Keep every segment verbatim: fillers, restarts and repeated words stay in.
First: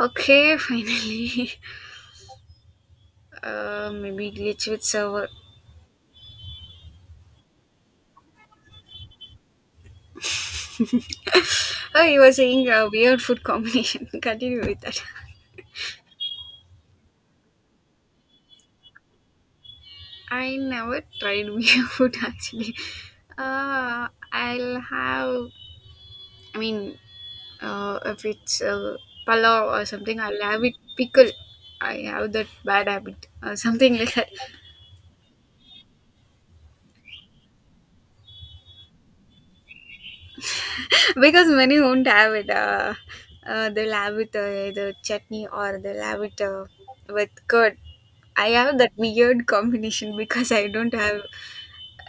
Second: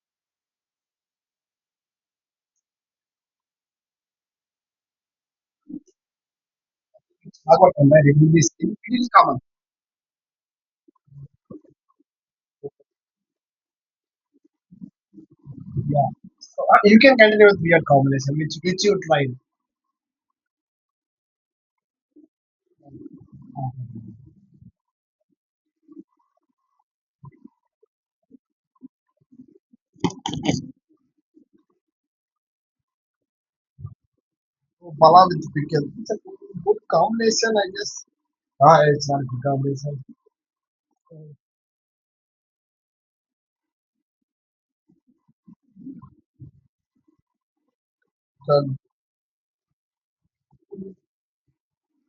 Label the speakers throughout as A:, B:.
A: Okay, finally. Uh, maybe glitch with server.
B: I got married in this in common.
A: Oh, you were saying a weird food combination. Continue with that.
B: Yeah. So, uh, you can continue with weird combination, which which you tried.
A: I never tried weird food actually. Uh, I'll have. I mean, uh, if it's uh, palav or something, I'll have it pickle. I have that bad habit or something like that.
B: So Pala with pickle. It's a good combination, I guess. Ah, it's not a good combination.
A: Because many won't have it. Uh, uh, they'll have it uh, either chutney or they'll have it uh, with curd. I
B: So,
A: have that weird combination because I don't have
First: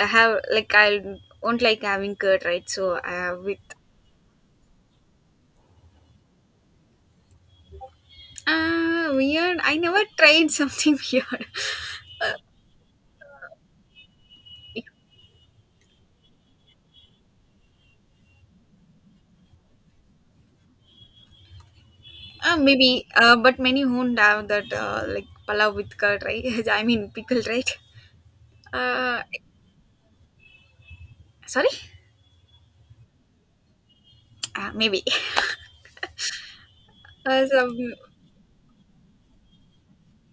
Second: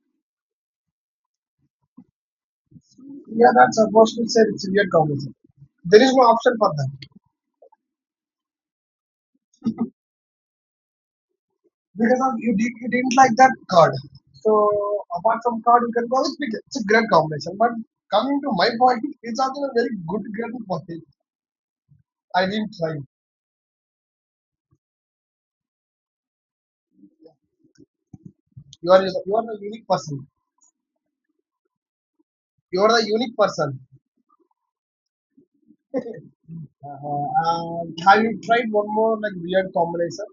A: I have like I won't like having curd, right? So I have
B: yeah,
A: with
B: that's supposed to say it's a weird combination. There is no option for that
A: ah weird. I never tried something weird.
B: because of, you, did, you didn't like that card. So apart from card, you can go with pickle. It's a great combination. But coming to my point, it's also a very good great point. I
A: Uh,
B: didn't try.
A: maybe, uh, but many won't have that uh, like palav with curd, right? I mean pickle, right?
B: You are
A: Uh,
B: you are a unique person.
A: Sorry,
B: You're the unique person.
A: uh, maybe.
B: Uh,
A: Uh, so
B: and have you tried one more like weird combination?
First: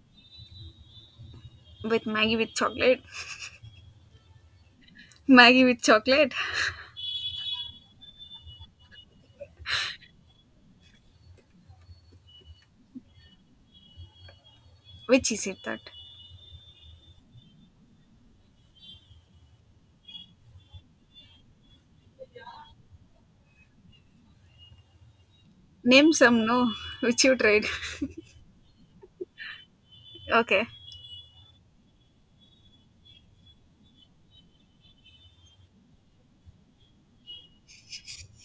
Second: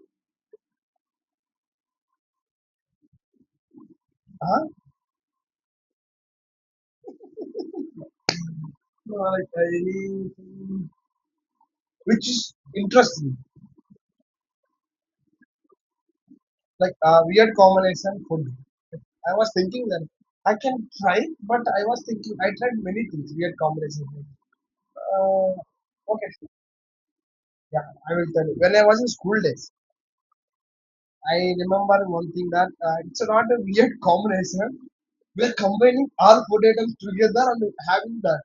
A: with Maggie with chocolate.
B: Uh-huh.
A: Maggie with chocolate?
B: No, like uh, any which is interesting,
A: Which is it that?
B: like uh, weird combination food. I was thinking that I can try, but I was thinking I tried many things weird combinations. Uh,
A: Name
B: okay,
A: some, no? Which you tried?
B: yeah, I will tell you. When I was in school days,
A: Okay.
B: I remember one thing that uh, it's not a weird combination. We are combining all food items together and having that.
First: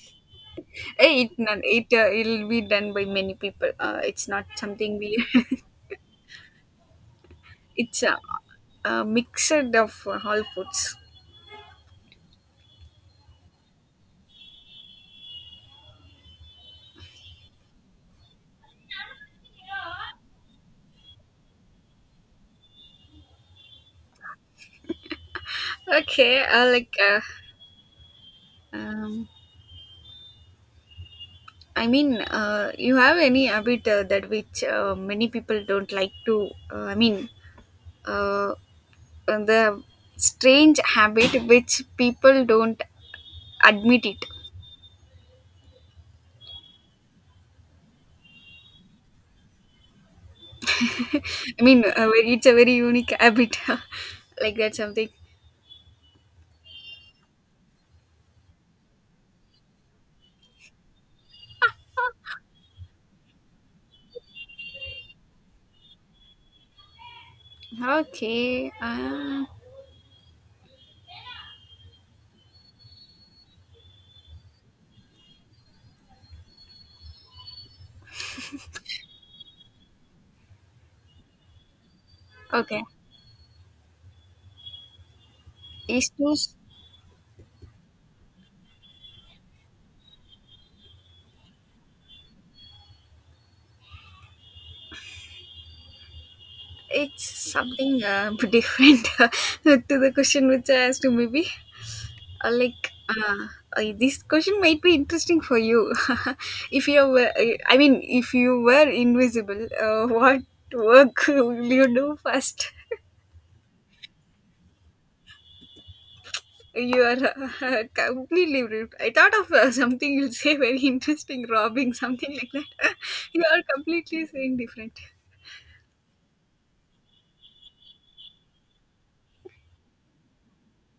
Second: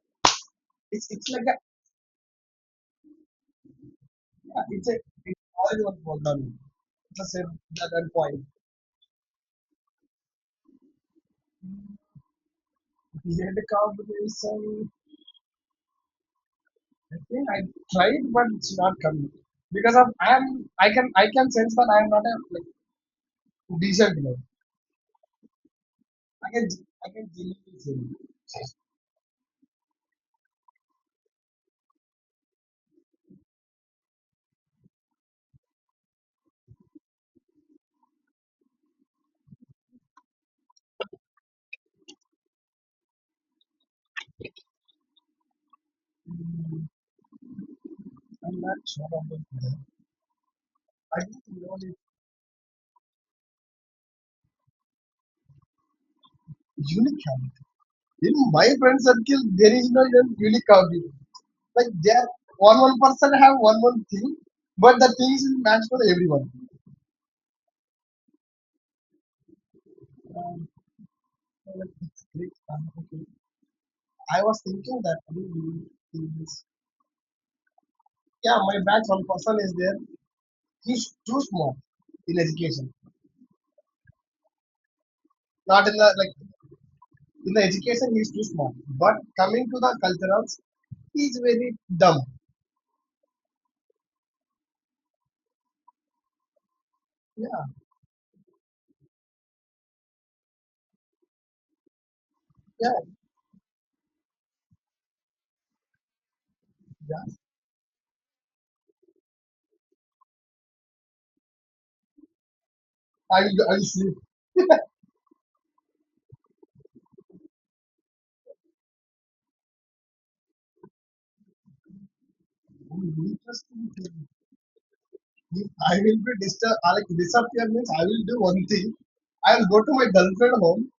B: It's
A: Eh,
B: it's
A: it
B: like a
A: not- it uh, it'll be done by many people. Uh, it's not
B: yeah, it's a
A: something we.
B: it's all one for them. It's the same at
A: It's
B: that
A: a,
B: point.
A: a mixer of uh, all foods.
B: We had a conversation. I think I tried, but it's not coming because of I am I can I can sense that I am not a like decent player.
A: Okay.
B: I can
A: Uh, like.
B: I
A: Uh,
B: can genuinely say it.
A: um, I mean, uh, you have any habit uh, that which uh, many people don't like to? Uh, I mean, uh, the strange habit which people don't admit it.
B: I'm not sure about that. I think you
A: I
B: know
A: mean,
B: the
A: uh, very- it's a very unique habit. Like that's something.
B: unique habit. In my friend circle, there is no even unique habit. Like they are one one person have one one thing, but the things is match for everyone.
A: Okay. Uh,
B: Um, Well, it's great, man. Okay. I was thinking that we will do this. Yeah, my background person is there. He's too small in
A: okay.
B: education. Not in
A: These
B: the
A: two,
B: like
A: s-
B: in the education he's too small. But coming to the culturals, he's very dumb.
A: it's
B: Yeah,
A: something uh, different to the question which I asked you, maybe. Uh, like,
B: yeah,
A: uh, uh, this question might be interesting for you. If you
B: yeah.
A: were, I mean, if you were invisible, uh, what work will you do first?
B: I will I will sleep.
A: You are completely rude. I thought of uh, something you'll say very interesting, robbing, something like that.
B: Oh,
A: You are
B: interesting
A: completely
B: thing.
A: saying different.
B: If I will be disturb. Like disappear means I will do one thing. I will go to my girlfriend home.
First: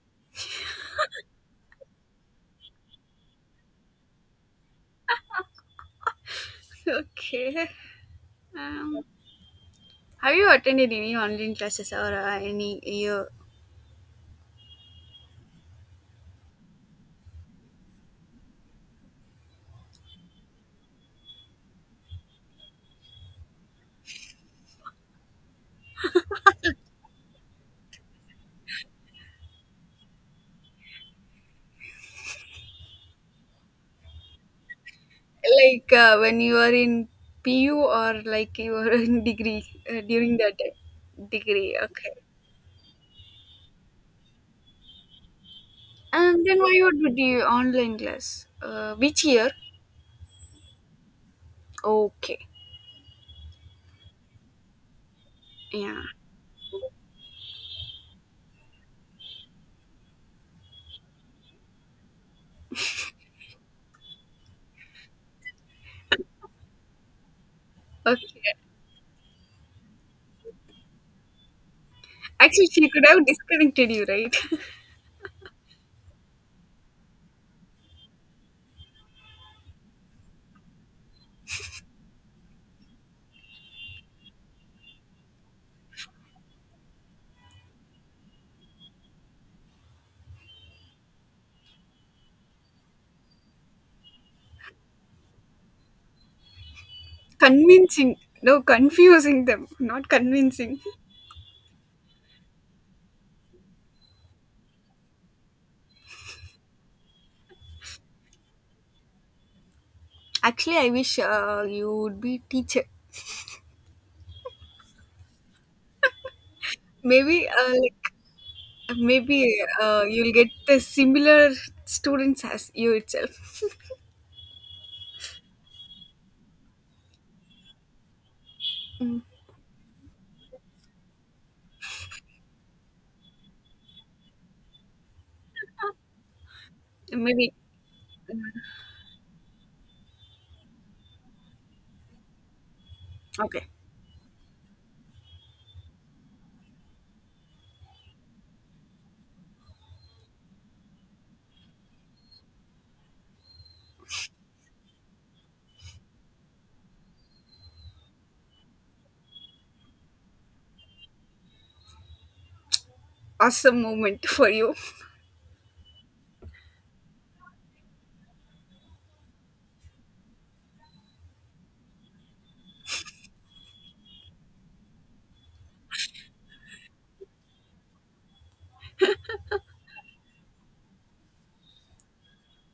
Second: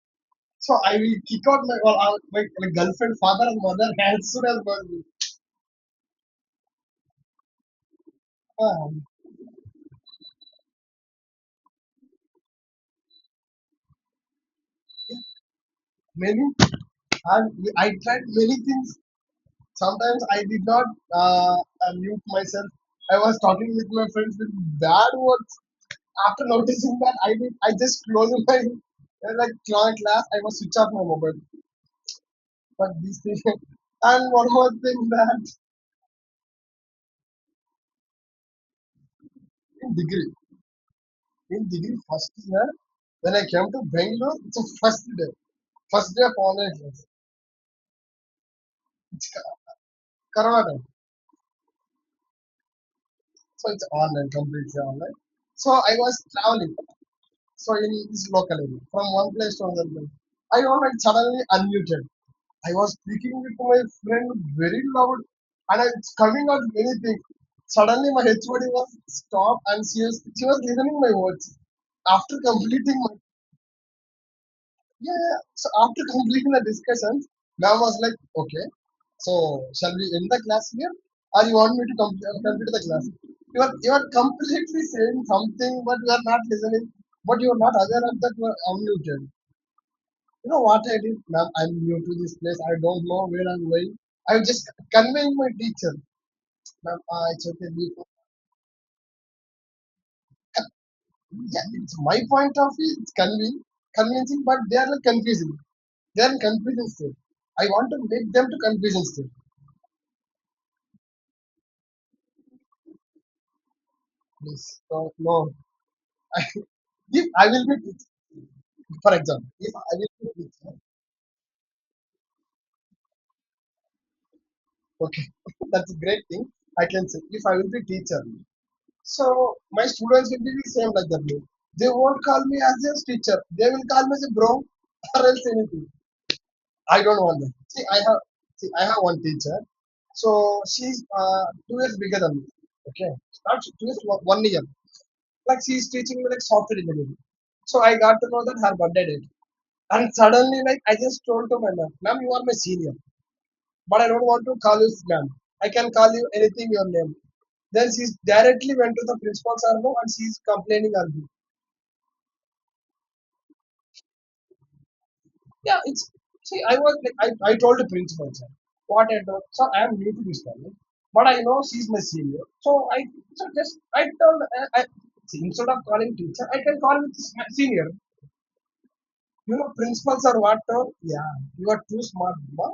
B: So I will kick out my, well, out my my girlfriend, father, and mother as soon as possible.
A: Okay.
B: Uh,
A: Um, have you attended any online classes or uh, any you
B: many, and I tried many things. Sometimes I did not uh, uh, mute myself. I was talking with my friends with bad words. After noticing that, I did. I just closed my uh, like cla- class. I was switch off my mobile. But this thing, and one more thing that
A: like uh, when you are in P U or like you are in degree uh,
B: degree.
A: during that time?
B: In
A: Degree?
B: degree
A: Okay.
B: first year, when I came to Bangalore, it's the first day, first day of
A: And then
B: online
A: why would
B: class.
A: you do online class? Uh, which
B: It's
A: year?
B: Corona time,
A: Okay.
B: so it's online, completely online. So I
A: Yeah.
B: was traveling, so in this local area, from one place to another place. I was like suddenly unmuted. I was speaking with my friend very loud, and I- it's coming out many things. Suddenly, my
A: Okay.
B: H O D was stopped, and she was she was listening my words. After
A: Actually, she
B: completing
A: could
B: my
A: have disconnected you, right?
B: yeah, yeah, yeah. So after completing the discussions, ma'am was like, okay, so shall we end the class here? Or you want me to complete, uh, complete the class? You are, you are completely saying something, but you are not listening, but you are not aware of that you are unmuted. You know what I did, ma'am? I'm new to this place. I don't know where I'm going. I just conveying my teacher, ma'am, ah, it's okay. Leave.
A: Convincing. No, confusing them, not convincing.
B: Yeah, it's my point of view. It's convincing, convincing, but they are like confusing. They are in confusion state. I want to make them to confusion state.
A: Actually, I wish uh, you would be teacher.
B: Please, no, no. I, if I
A: Maybe
B: will
A: uh,
B: be,
A: like
B: teach- for example,
A: maybe
B: if I
A: uh, You'll
B: will be
A: get
B: teacher,
A: the similar students as you itself.
B: okay, that's a great thing. I can say if I will be teacher,
A: Mm,
B: so my students will be the same like that. They won't call me as their teacher. They will call me as a bro or else anything. I don't want that.
A: maybe
B: See, I have see, I have one teacher. So she's uh, two years bigger than me. Okay, not
A: okay.
B: two years, one one year. Like she's teaching me like software engineering. So I got to know that her birthday date. And suddenly, like I just told to my ma'am, ma'am, you are my senior, but I don't want to call you ma'am. I can call you anything your name. Then she directly went to the principal sir no, and she's complaining on me.
A: Awesome moment for you.
B: Yeah, it's see, I was like, I, I told the principal, sir, what I told, sir, I am new to this college, but I know she's my senior, so I so just I told, uh, I, see, instead of calling teacher, I can call with s- my senior. You know, principals are what? Told, yeah, you are too smart, Bhima.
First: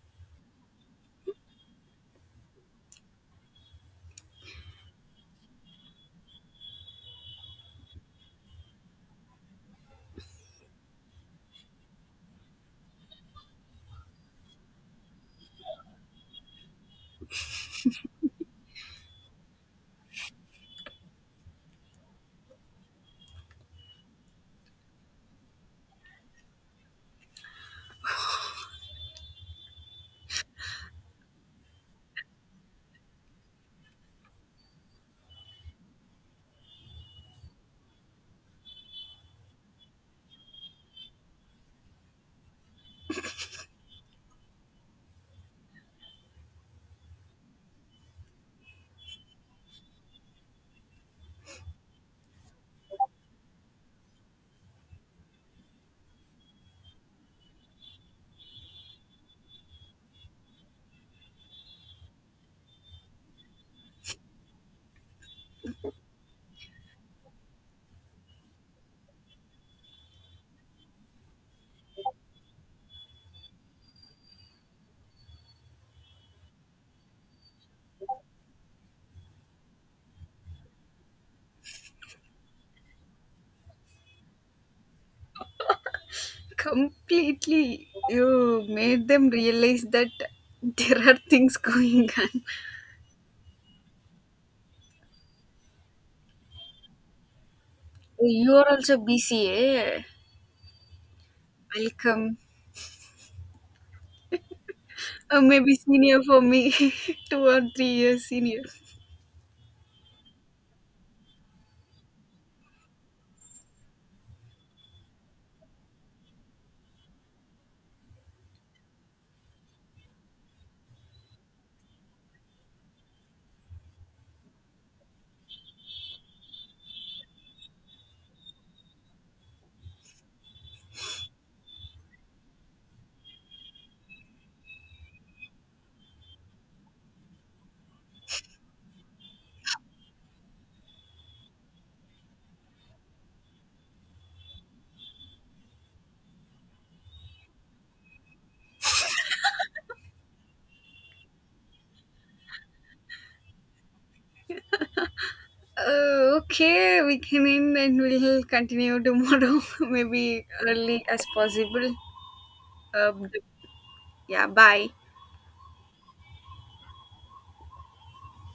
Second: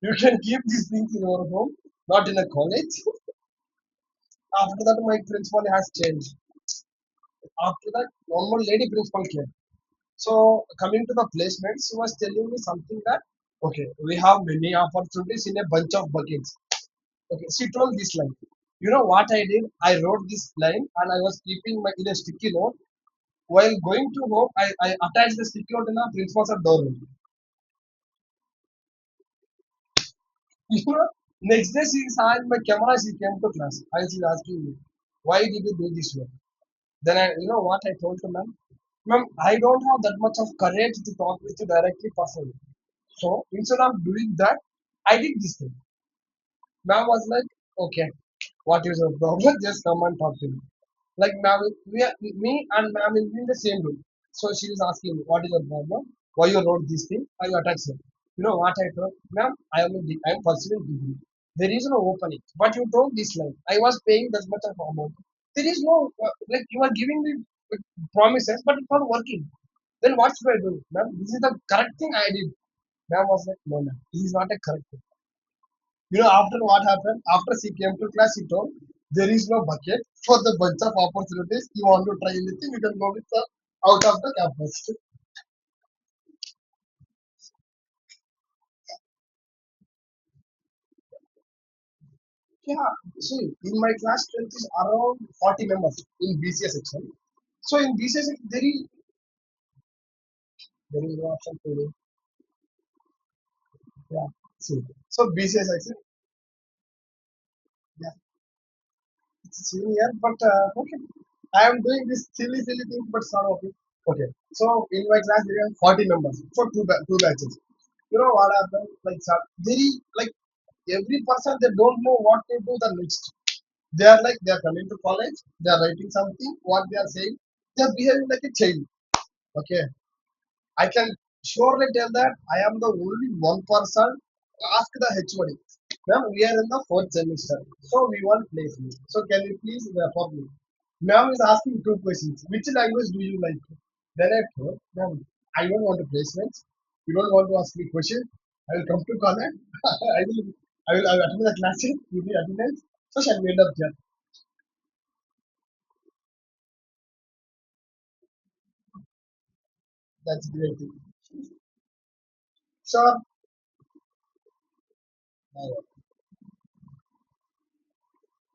B: You can keep these things in your home, not in a college. After that, my principal has changed. After that, normal lady principal came. So coming to the placements, he was telling me something that okay, we have many opportunities in a bunch of buckets. Okay, she told this line. You know what I did? I wrote this line and I was keeping my in a sticky note. While going to home, I, I attached the sticky note in the principal's door. You know, next day she saw in my camera, she came to class I she's asking me, why did you do this work? Then I, you know what I told to ma'am? Ma'am, I don't have that much of courage to talk with you directly personally. So instead of doing that, I did this thing. Ma'am was like, okay, what is your problem? Just come and talk to me. Like ma'am, we are, me and ma'am is in the same room. So she is asking me, what is your problem? Why you wrote this thing? Why you attack him? You know what I told? Ma'am, I am, a I am pursuing degree. There is no opening. But you told this line. I was paying that much of amount. There is no, uh, like you are giving me uh, promises, but it's not working. Then what should I do? Ma'am, this is the correct thing I did. Ma'am was like, no, ma'am, this is not a correct thing. You know, after what happened, after she came to class, she told, there is no bucket for the bunch of opportunities. You want to try anything, you can go with the out of the campus.
A: Completely, you made them realize that there are things going on.
B: Yeah, see, in my class, strength is around forty members in B C A section. So in B C A section,
A: You
B: there
A: are
B: is,
A: also B C A.
B: there is no option for you.
A: Welcome.
B: Yeah, see. So
A: Uh,
B: B C A
A: maybe
B: section,
A: senior for me, two or three
B: yeah,
A: years senior.
B: it's senior, but uh, okay. I am doing this silly, silly thing, but some of it. Okay. So in my class, there are forty members for two, two batches. You know what happened? Like, very, like, every person, they don't know what to do the next. They are like, they are coming to college, they are writing something, what they are saying, they are behaving like a child. Okay. I can surely tell that I am the only one person ask the H O D. Ma'am, we are in the fourth semester, so we want placement. So can you please refer me? Ma'am is asking two questions. Which language do you like? Then I told, ma'am, I don't want a placement. You don't want to ask me questions. I will come to college. I will, I will, I will attend the classes. You will attendance. So shall we end up here?
A: Uh, okay, we can end and we'll continue tomorrow,
B: That's
A: maybe
B: great.
A: early as possible. Uh,
B: Sure.
A: yeah, bye.